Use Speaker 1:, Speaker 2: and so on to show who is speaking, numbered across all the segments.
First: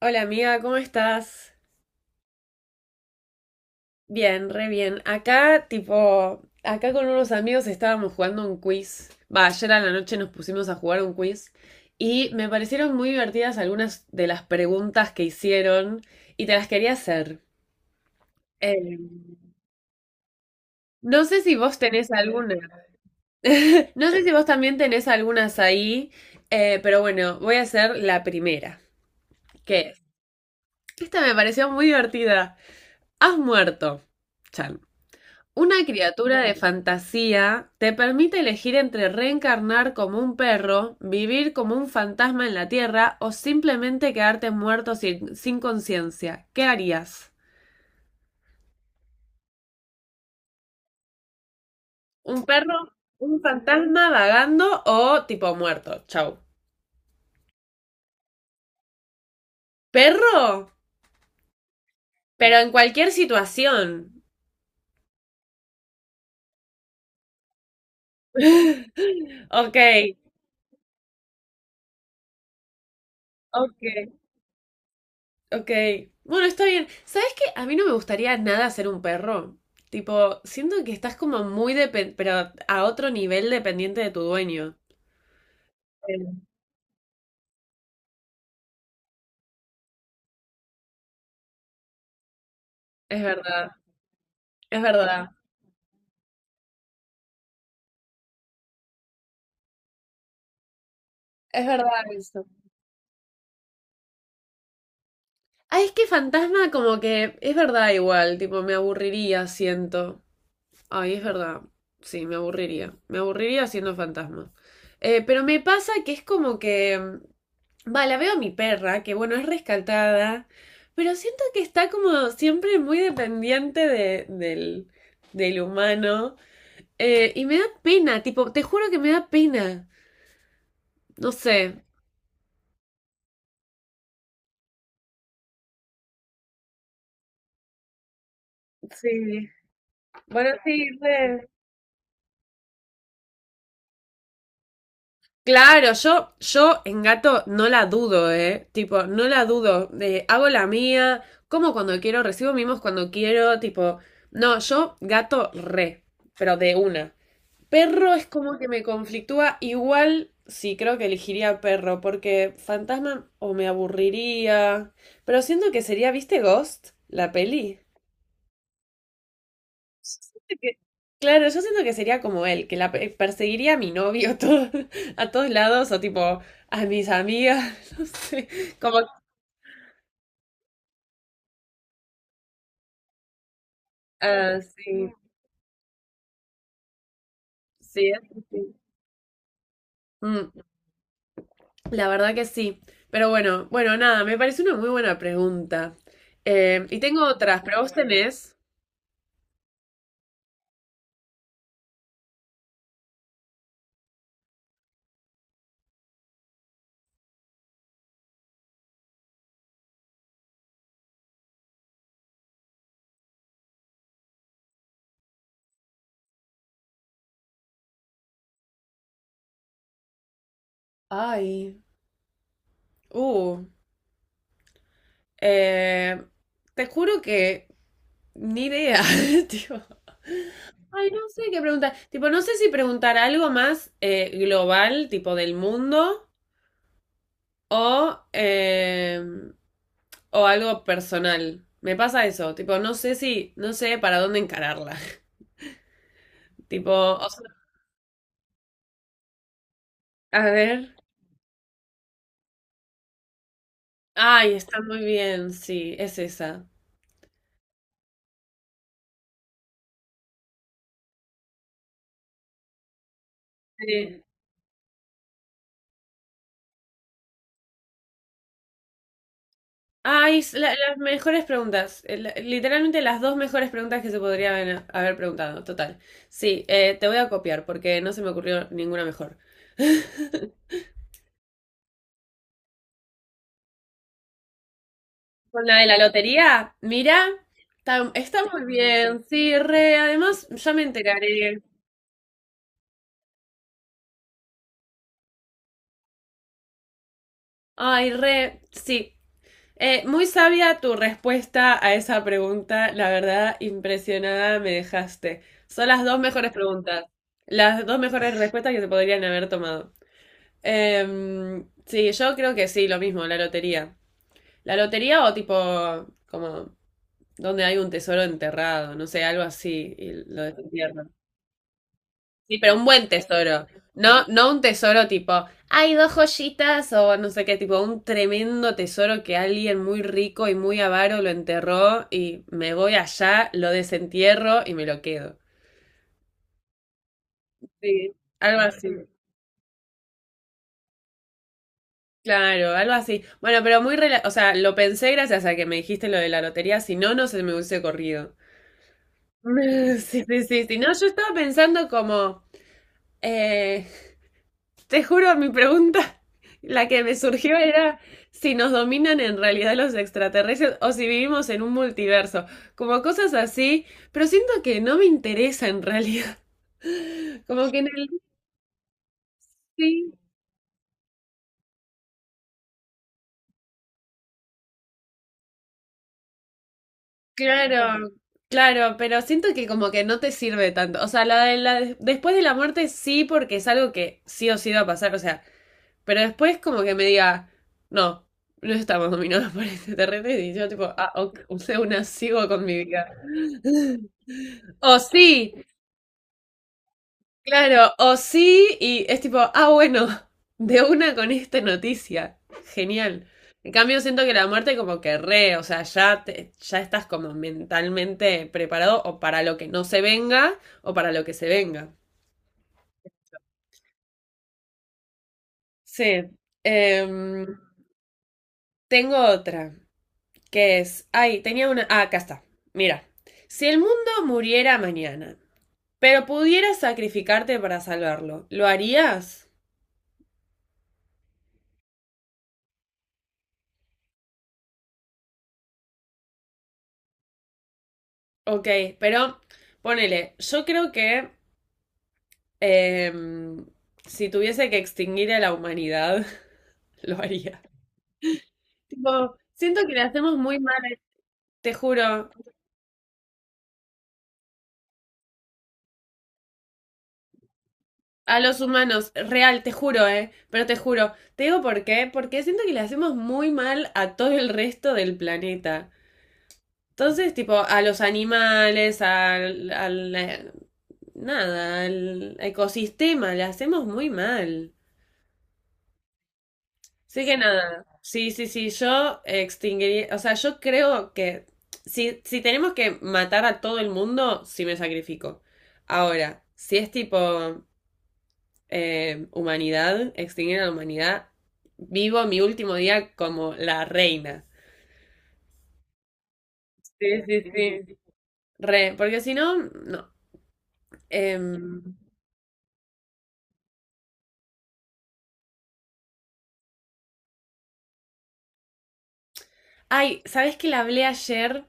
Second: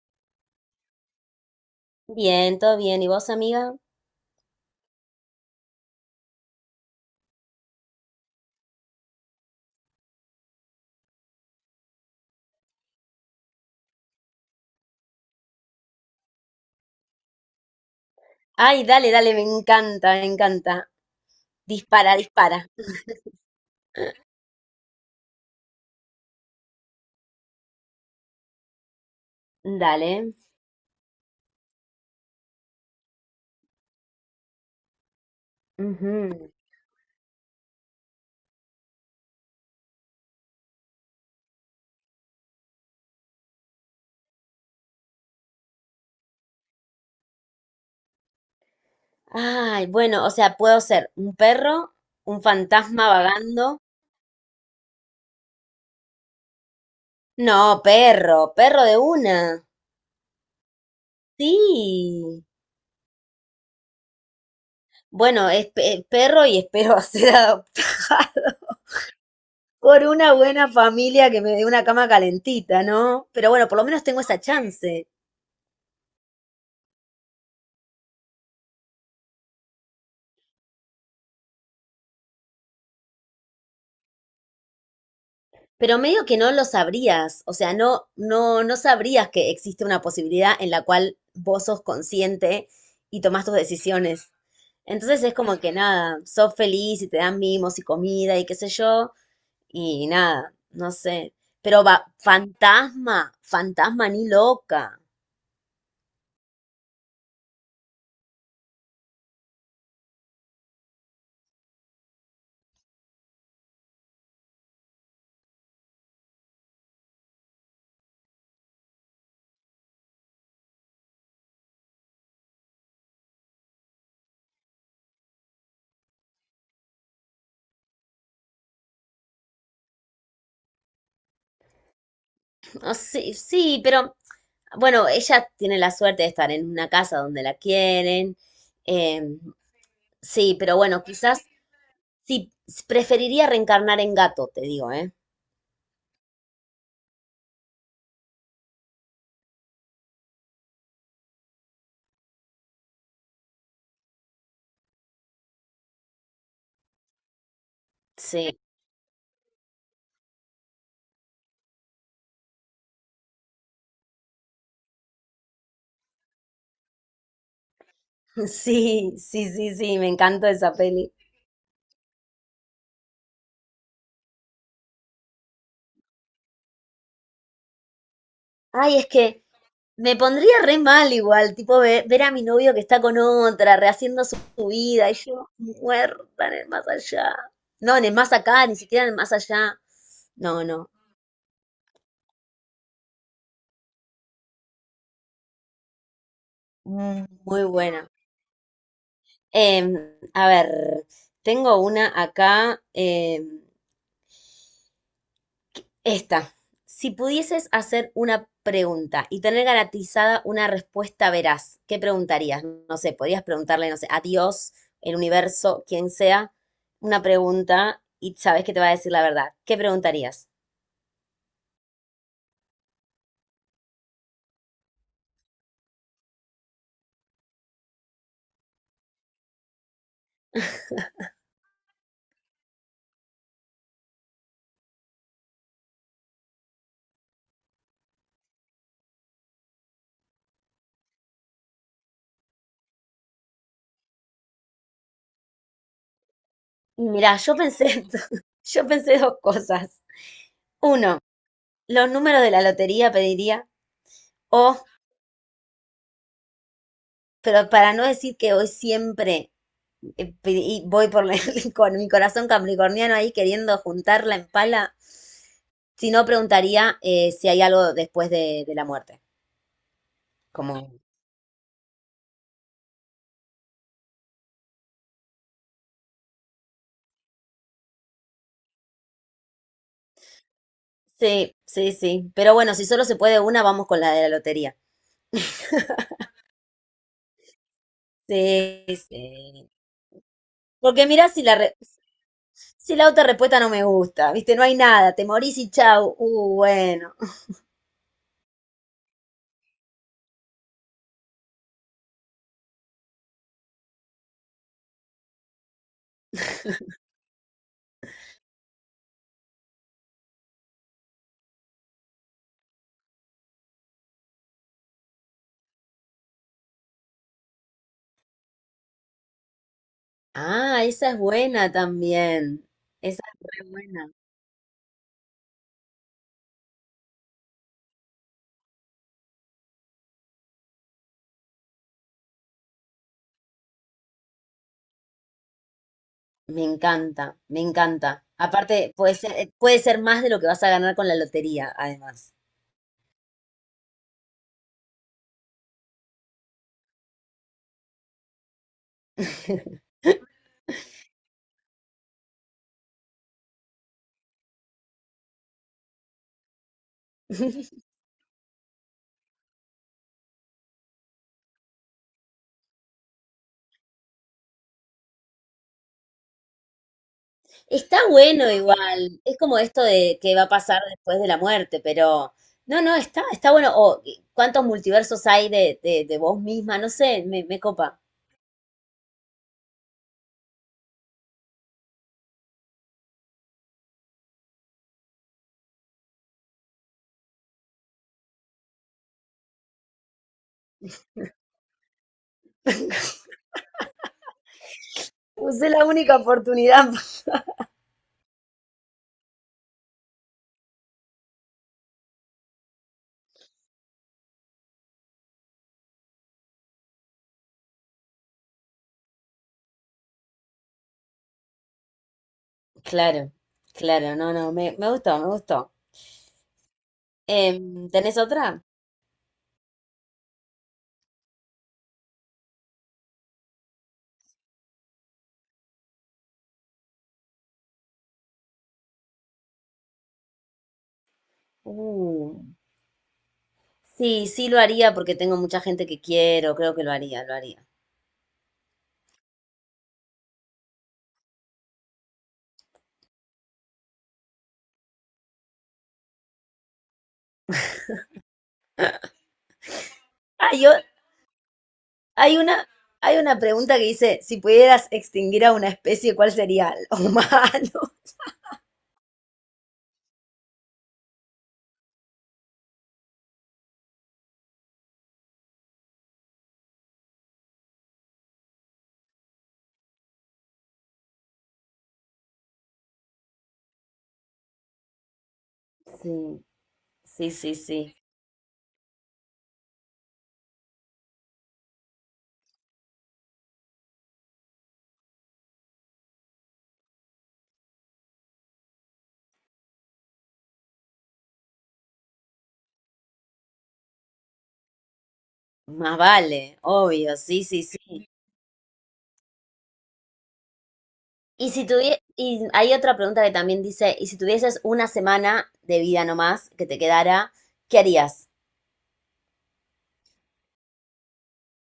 Speaker 1: Hola amiga, ¿cómo estás?
Speaker 2: Bien, todo bien. ¿Y vos, amiga?
Speaker 1: Bien, re bien. Acá, tipo, acá con unos amigos estábamos jugando un quiz. Va, ayer a la noche nos pusimos a jugar un quiz y me parecieron muy divertidas algunas de las preguntas que hicieron y te las quería hacer.
Speaker 2: Ay,
Speaker 1: Eh,
Speaker 2: dale, dale, me encanta, me encanta.
Speaker 1: no sé si vos tenés
Speaker 2: Dispara,
Speaker 1: alguna.
Speaker 2: dispara.
Speaker 1: No sé si vos también tenés algunas ahí, pero bueno, voy a hacer la primera, que es.
Speaker 2: Dale.
Speaker 1: Esta me pareció muy divertida. ¿Has muerto? Chan. Una
Speaker 2: Ujú.
Speaker 1: criatura de fantasía te permite elegir entre reencarnar como un perro, vivir como un fantasma en la tierra o simplemente quedarte muerto sin conciencia. ¿Qué harías?
Speaker 2: Ay, bueno, o sea, puedo ser un perro,
Speaker 1: ¿Un
Speaker 2: un
Speaker 1: perro?
Speaker 2: fantasma
Speaker 1: ¿Un
Speaker 2: vagando.
Speaker 1: fantasma vagando o tipo muerto? Chau.
Speaker 2: No, perro, perro de una.
Speaker 1: ¿Perro?
Speaker 2: Sí.
Speaker 1: Pero en cualquier situación.
Speaker 2: Bueno, es perro y espero ser adoptado
Speaker 1: Ok,
Speaker 2: por una buena familia que me dé una cama calentita, ¿no? Pero bueno, por lo menos
Speaker 1: ok.
Speaker 2: tengo esa chance.
Speaker 1: Ok. Bueno, está bien. ¿Sabes qué? A mí no me gustaría nada ser un perro. Tipo, siento que estás como muy dependiente, pero a otro nivel dependiente de tu dueño.
Speaker 2: Pero medio que
Speaker 1: Eh,
Speaker 2: no lo sabrías, o sea, no sabrías que existe una posibilidad en la cual vos sos consciente y
Speaker 1: Es
Speaker 2: tomás tus
Speaker 1: verdad,
Speaker 2: decisiones.
Speaker 1: es
Speaker 2: Entonces
Speaker 1: verdad,
Speaker 2: es como que nada, sos feliz y te dan mimos y comida y qué sé yo, y nada, no sé.
Speaker 1: es
Speaker 2: Pero
Speaker 1: verdad
Speaker 2: va,
Speaker 1: eso.
Speaker 2: fantasma, fantasma ni loca.
Speaker 1: Ay, es que fantasma como que es verdad igual, tipo, me aburriría, siento. Ay, es verdad. Sí, me aburriría. Me aburriría siendo fantasma. Pero me pasa que es como que, va, la veo a mi perra, que bueno, es rescatada. Pero siento que está como siempre muy dependiente de- del humano. Y me da pena, tipo, te juro que me da pena. No sé.
Speaker 2: No sé, sí, pero bueno, ella tiene la suerte de estar en una casa donde la quieren. em,
Speaker 1: Sí. Bueno,
Speaker 2: sí, pero
Speaker 1: sí,
Speaker 2: bueno, quizás
Speaker 1: re.
Speaker 2: sí, preferiría reencarnar en gato, te digo, ¿eh?
Speaker 1: Claro, yo en gato no la dudo, ¿eh? Tipo, no la dudo. Hago la mía, como cuando quiero, recibo mimos cuando quiero, tipo. No, yo gato re, pero de una. Perro es como
Speaker 2: Sí.
Speaker 1: que me conflictúa. Igual sí, creo que elegiría perro, porque fantasma o me aburriría. Pero siento que sería, ¿viste Ghost? La peli.
Speaker 2: Sí, sí, sí, sí, me encanta esa
Speaker 1: Que-
Speaker 2: peli.
Speaker 1: Claro, yo siento que sería como él, que la perseguiría a mi novio a todo- a todos lados o tipo a mis amigas, no sé,
Speaker 2: Ay,
Speaker 1: como...
Speaker 2: es que me pondría re mal igual, tipo ver a mi novio que está con otra, rehaciendo
Speaker 1: ah,
Speaker 2: su vida,
Speaker 1: sí,
Speaker 2: y yo muerta en el más allá. No, en
Speaker 1: sí.
Speaker 2: el más acá, ni siquiera en el más allá.
Speaker 1: Mm,
Speaker 2: No, no,
Speaker 1: la verdad que sí. Pero bueno, bueno, nada, me parece una muy buena pregunta. Y tengo
Speaker 2: mm,
Speaker 1: otras,
Speaker 2: muy
Speaker 1: pero vos
Speaker 2: buena.
Speaker 1: tenés...
Speaker 2: Em, a ver, tengo una acá. Esta, si pudieses hacer una pregunta y tener garantizada una respuesta veraz, ¿qué preguntarías? No sé, podrías preguntarle, no sé, a Dios, el universo, quien sea, una pregunta y sabes que te va a decir la verdad. ¿Qué preguntarías?
Speaker 1: Ay, uh, eh, te juro que ni idea, tío. Ay, no sé qué preguntar. Tipo, no sé si preguntar algo más global, tipo del mundo, O, eh, o algo personal. Me pasa eso, tipo, no sé si, no sé para dónde encararla. Tipo,
Speaker 2: Y
Speaker 1: o
Speaker 2: mirá,
Speaker 1: sea,
Speaker 2: yo pensé, yo pensé dos cosas.
Speaker 1: a ver.
Speaker 2: Uno, los números de la lotería pediría,
Speaker 1: Ay,
Speaker 2: o,
Speaker 1: está muy bien, sí, es esa.
Speaker 2: pero para no decir que hoy siempre voy por la- con mi corazón capricorniano ahí queriendo
Speaker 1: Sí.
Speaker 2: juntarla en pala. Si no, preguntaría si hay algo después de la muerte.
Speaker 1: Ay, es
Speaker 2: Como,
Speaker 1: las mejores preguntas. Literalmente las dos mejores preguntas que se podrían haber preguntado, total. Sí, te voy a copiar porque no se me ocurrió ninguna mejor.
Speaker 2: sí, sí, sí. Pero bueno, si solo se puede una, vamos con la de la lotería.
Speaker 1: Con la de la lotería, mira, está muy
Speaker 2: Sí,
Speaker 1: bien, sí,
Speaker 2: sí.
Speaker 1: re, además ya me
Speaker 2: Porque mirá si la,
Speaker 1: enteraré.
Speaker 2: si la otra respuesta no me gusta, ¿viste? No hay nada, te morís y chau. Bueno.
Speaker 1: Ay, re, sí. Muy sabia tu respuesta a esa pregunta. La verdad, impresionada me dejaste. Son las dos mejores preguntas. Las dos mejores respuestas que se podrían haber tomado. Sí, yo creo que sí, lo mismo, la lotería. La lotería o tipo, como, donde hay un tesoro enterrado, no sé, algo así, y lo de...
Speaker 2: Ah, esa es buena
Speaker 1: Sí,
Speaker 2: también.
Speaker 1: pero un buen
Speaker 2: Esa es
Speaker 1: tesoro.
Speaker 2: re buena.
Speaker 1: No, no un tesoro tipo, hay dos joyitas o no sé qué, tipo un tremendo tesoro que alguien muy rico y muy avaro lo enterró y me voy allá, lo desentierro y me lo quedo.
Speaker 2: Me encanta, me
Speaker 1: Sí,
Speaker 2: encanta.
Speaker 1: algo así.
Speaker 2: Aparte, puede ser más de lo que vas a ganar con la lotería, además.
Speaker 1: Claro, algo así. Bueno, pero muy, o sea, lo pensé gracias a que me dijiste lo de la lotería, si no, no se me hubiese corrido. Sí, sí, sí, sí. No, yo estaba pensando como, eh, te juro, mi pregunta, la que me surgió era si nos dominan en realidad los extraterrestres o si vivimos en un multiverso, como cosas así, pero siento que no me interesa en realidad, como que en
Speaker 2: Está
Speaker 1: el...
Speaker 2: bueno igual, es como esto
Speaker 1: sí,
Speaker 2: de que va a pasar después de la muerte, pero no, no, está, está bueno. O cuántos multiversos hay de vos misma, no sé, me copa.
Speaker 1: claro, claro, pero siento que como que no te sirve tanto, o sea, la de después de la muerte sí porque es algo que sí o sí va a pasar, o sea, pero después como que me diga, no, no estamos dominados por extraterrestres y yo tipo, ah, ok, o sea, una sigo con mi vida. O sí,
Speaker 2: Usé la única oportunidad.
Speaker 1: claro, o sí, y es tipo, ah, bueno, de una con esta noticia. Genial. En cambio, siento que la muerte como que re, o sea, ya, ya estás como mentalmente preparado o para lo que no se venga o para lo que se venga.
Speaker 2: Claro, claro, no, no, me gustó, me gustó.
Speaker 1: Sí. Em,
Speaker 2: Em, ¿tenés otra?
Speaker 1: tengo otra, que es, ay, tenía una, ah, acá está. Mira, si el mundo muriera mañana, pero pudieras sacrificarte para salvarlo, ¿lo harías?
Speaker 2: Uh, sí, sí lo haría porque tengo mucha gente que quiero, creo que lo haría, lo haría.
Speaker 1: Ok, pero ponele, yo creo que em, si tuviese que extinguir a la humanidad, lo haría. Tipo, siento que le hacemos
Speaker 2: Ah,
Speaker 1: muy
Speaker 2: yo,
Speaker 1: mal, te juro,
Speaker 2: hay una, hay una pregunta que dice, si pudieras extinguir a una especie, ¿cuál sería? ¿El humano?
Speaker 1: a los humanos, real, te juro, pero te juro, te digo por qué, porque siento que le hacemos muy mal a todo el resto del planeta. Entonces, tipo, a los animales, nada, al ecosistema, le hacemos muy mal.
Speaker 2: Sí.
Speaker 1: Sí
Speaker 2: Sí,
Speaker 1: que
Speaker 2: sí,
Speaker 1: nada.
Speaker 2: sí.
Speaker 1: Sí, sí, sí. Yo extinguiría. O sea, yo creo que si tenemos que matar a todo el mundo, sí me sacrifico. Ahora, si es tipo humanidad, extinguir a la humanidad, vivo mi último día como la reina.
Speaker 2: Más vale, obvio,
Speaker 1: Sí,
Speaker 2: sí,
Speaker 1: sí,
Speaker 2: sí, sí.
Speaker 1: sí. Re, porque si no, no.
Speaker 2: Y si
Speaker 1: Em,
Speaker 2: tuvie- y hay otra pregunta que también dice, y si tuvieses una semana de vida nomás que te quedara, ¿qué harías?
Speaker 1: ay, ¿sabes que la hablé ayer?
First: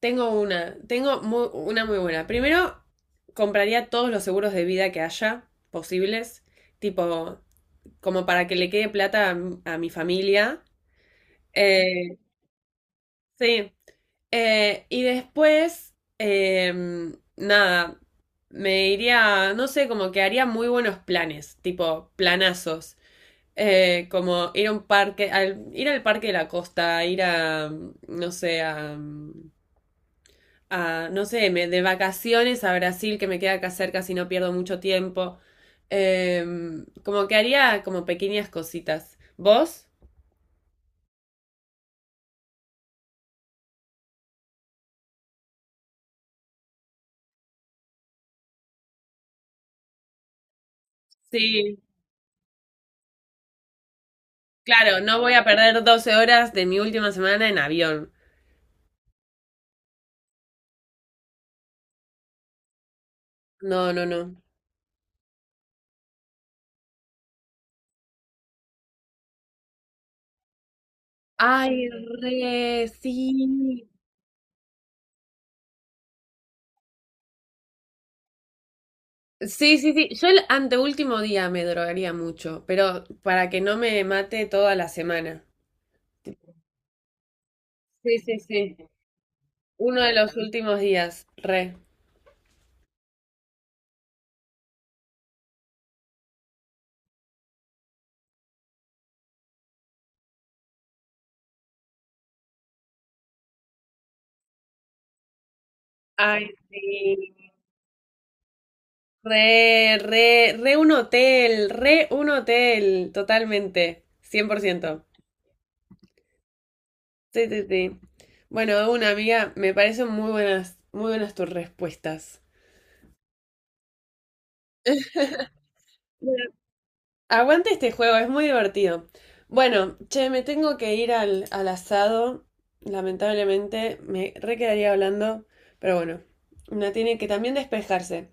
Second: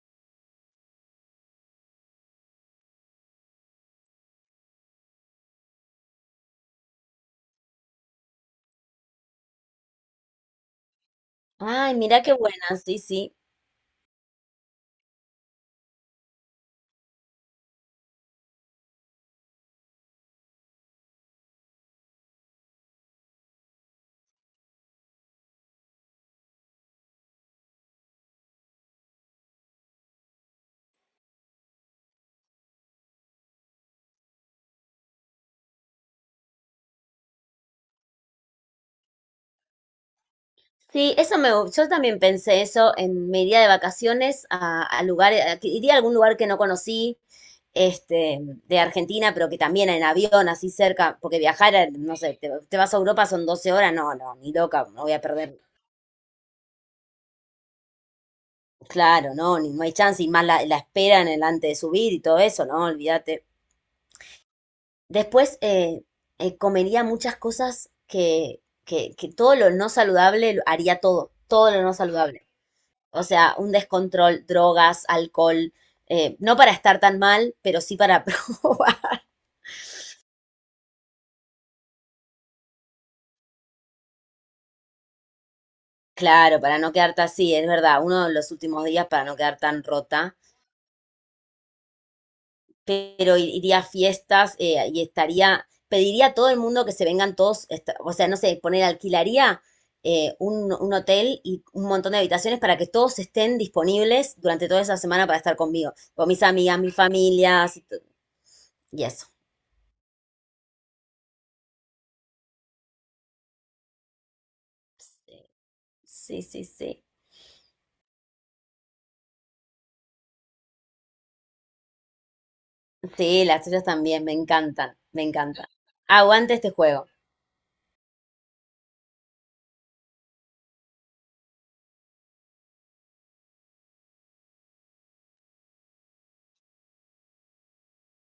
Speaker 1: Tengo una, una muy buena. Primero, compraría todos los seguros de vida que haya posibles, tipo, como para que le quede plata a mi familia.
Speaker 2: Ay,
Speaker 1: Eh,
Speaker 2: mira qué buena, sí, sí.
Speaker 1: sí. Y después, nada, me iría, no sé, como que haría muy buenos planes, tipo planazos. Como ir a un parque, ir al parque de la costa, ir no sé, a... a, no sé, me, de vacaciones a Brasil, que me queda acá cerca si no pierdo mucho tiempo. Como que haría como pequeñas cositas. ¿Vos?
Speaker 2: Sí, eso me, yo también pensé eso en mi día de vacaciones a lugares, que iría a algún lugar que no conocí, este, de Argentina, pero que también en avión, así cerca, porque viajar,
Speaker 1: Sí,
Speaker 2: no sé, te vas a Europa son 12 horas, no, no, ni loca,
Speaker 1: claro,
Speaker 2: no voy
Speaker 1: no
Speaker 2: a
Speaker 1: voy a
Speaker 2: perder.
Speaker 1: perder 12 horas de mi última semana en avión.
Speaker 2: Claro, no, ni, no hay chance, y más la, la espera en el antes de subir y todo eso, no, olvídate.
Speaker 1: No, no, no.
Speaker 2: Después comería muchas cosas que todo lo no saludable haría todo, todo lo
Speaker 1: Ay,
Speaker 2: no saludable.
Speaker 1: re,
Speaker 2: O sea, un
Speaker 1: sí.
Speaker 2: descontrol, drogas, alcohol, no para estar tan mal, pero sí para probar.
Speaker 1: Sí, sí, sí. Yo el anteúltimo día me drogaría mucho, pero para que no me mate toda la semana.
Speaker 2: Claro, para no quedarte así, es verdad,
Speaker 1: Sí,
Speaker 2: uno de
Speaker 1: sí,
Speaker 2: los
Speaker 1: sí.
Speaker 2: últimos días para no quedar tan
Speaker 1: Uno de
Speaker 2: rota.
Speaker 1: los últimos días, re.
Speaker 2: Pero iría a fiestas y estaría, pediría a todo el mundo que se vengan todos, o sea, no sé, poner, alquilaría un hotel y un montón de habitaciones para que todos estén disponibles durante toda esa semana para estar conmigo, con mis
Speaker 1: Ay,
Speaker 2: amigas, mis
Speaker 1: sí.
Speaker 2: familias y eso.
Speaker 1: Re, re, re un hotel, totalmente, 100%.
Speaker 2: Sí, sí, sí.
Speaker 1: Sí, sí, sí. Bueno, de una amiga, me parecen muy buenas tus respuestas.
Speaker 2: Sí, las tuyas también, me encantan, me encantan.
Speaker 1: Bueno.
Speaker 2: Aguante este juego.
Speaker 1: Aguante este juego, es muy divertido. Bueno, che, me tengo que ir al asado, lamentablemente, me re quedaría hablando, pero bueno, una tiene que también despejarse.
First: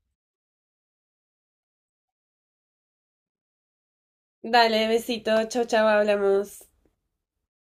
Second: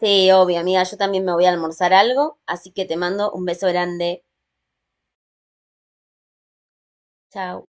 Speaker 2: Sí, obvio, amiga, yo también me voy a almorzar algo, así que te mando un beso grande.
Speaker 1: Dale, besito, chau, chau, hablamos.
Speaker 2: Chao.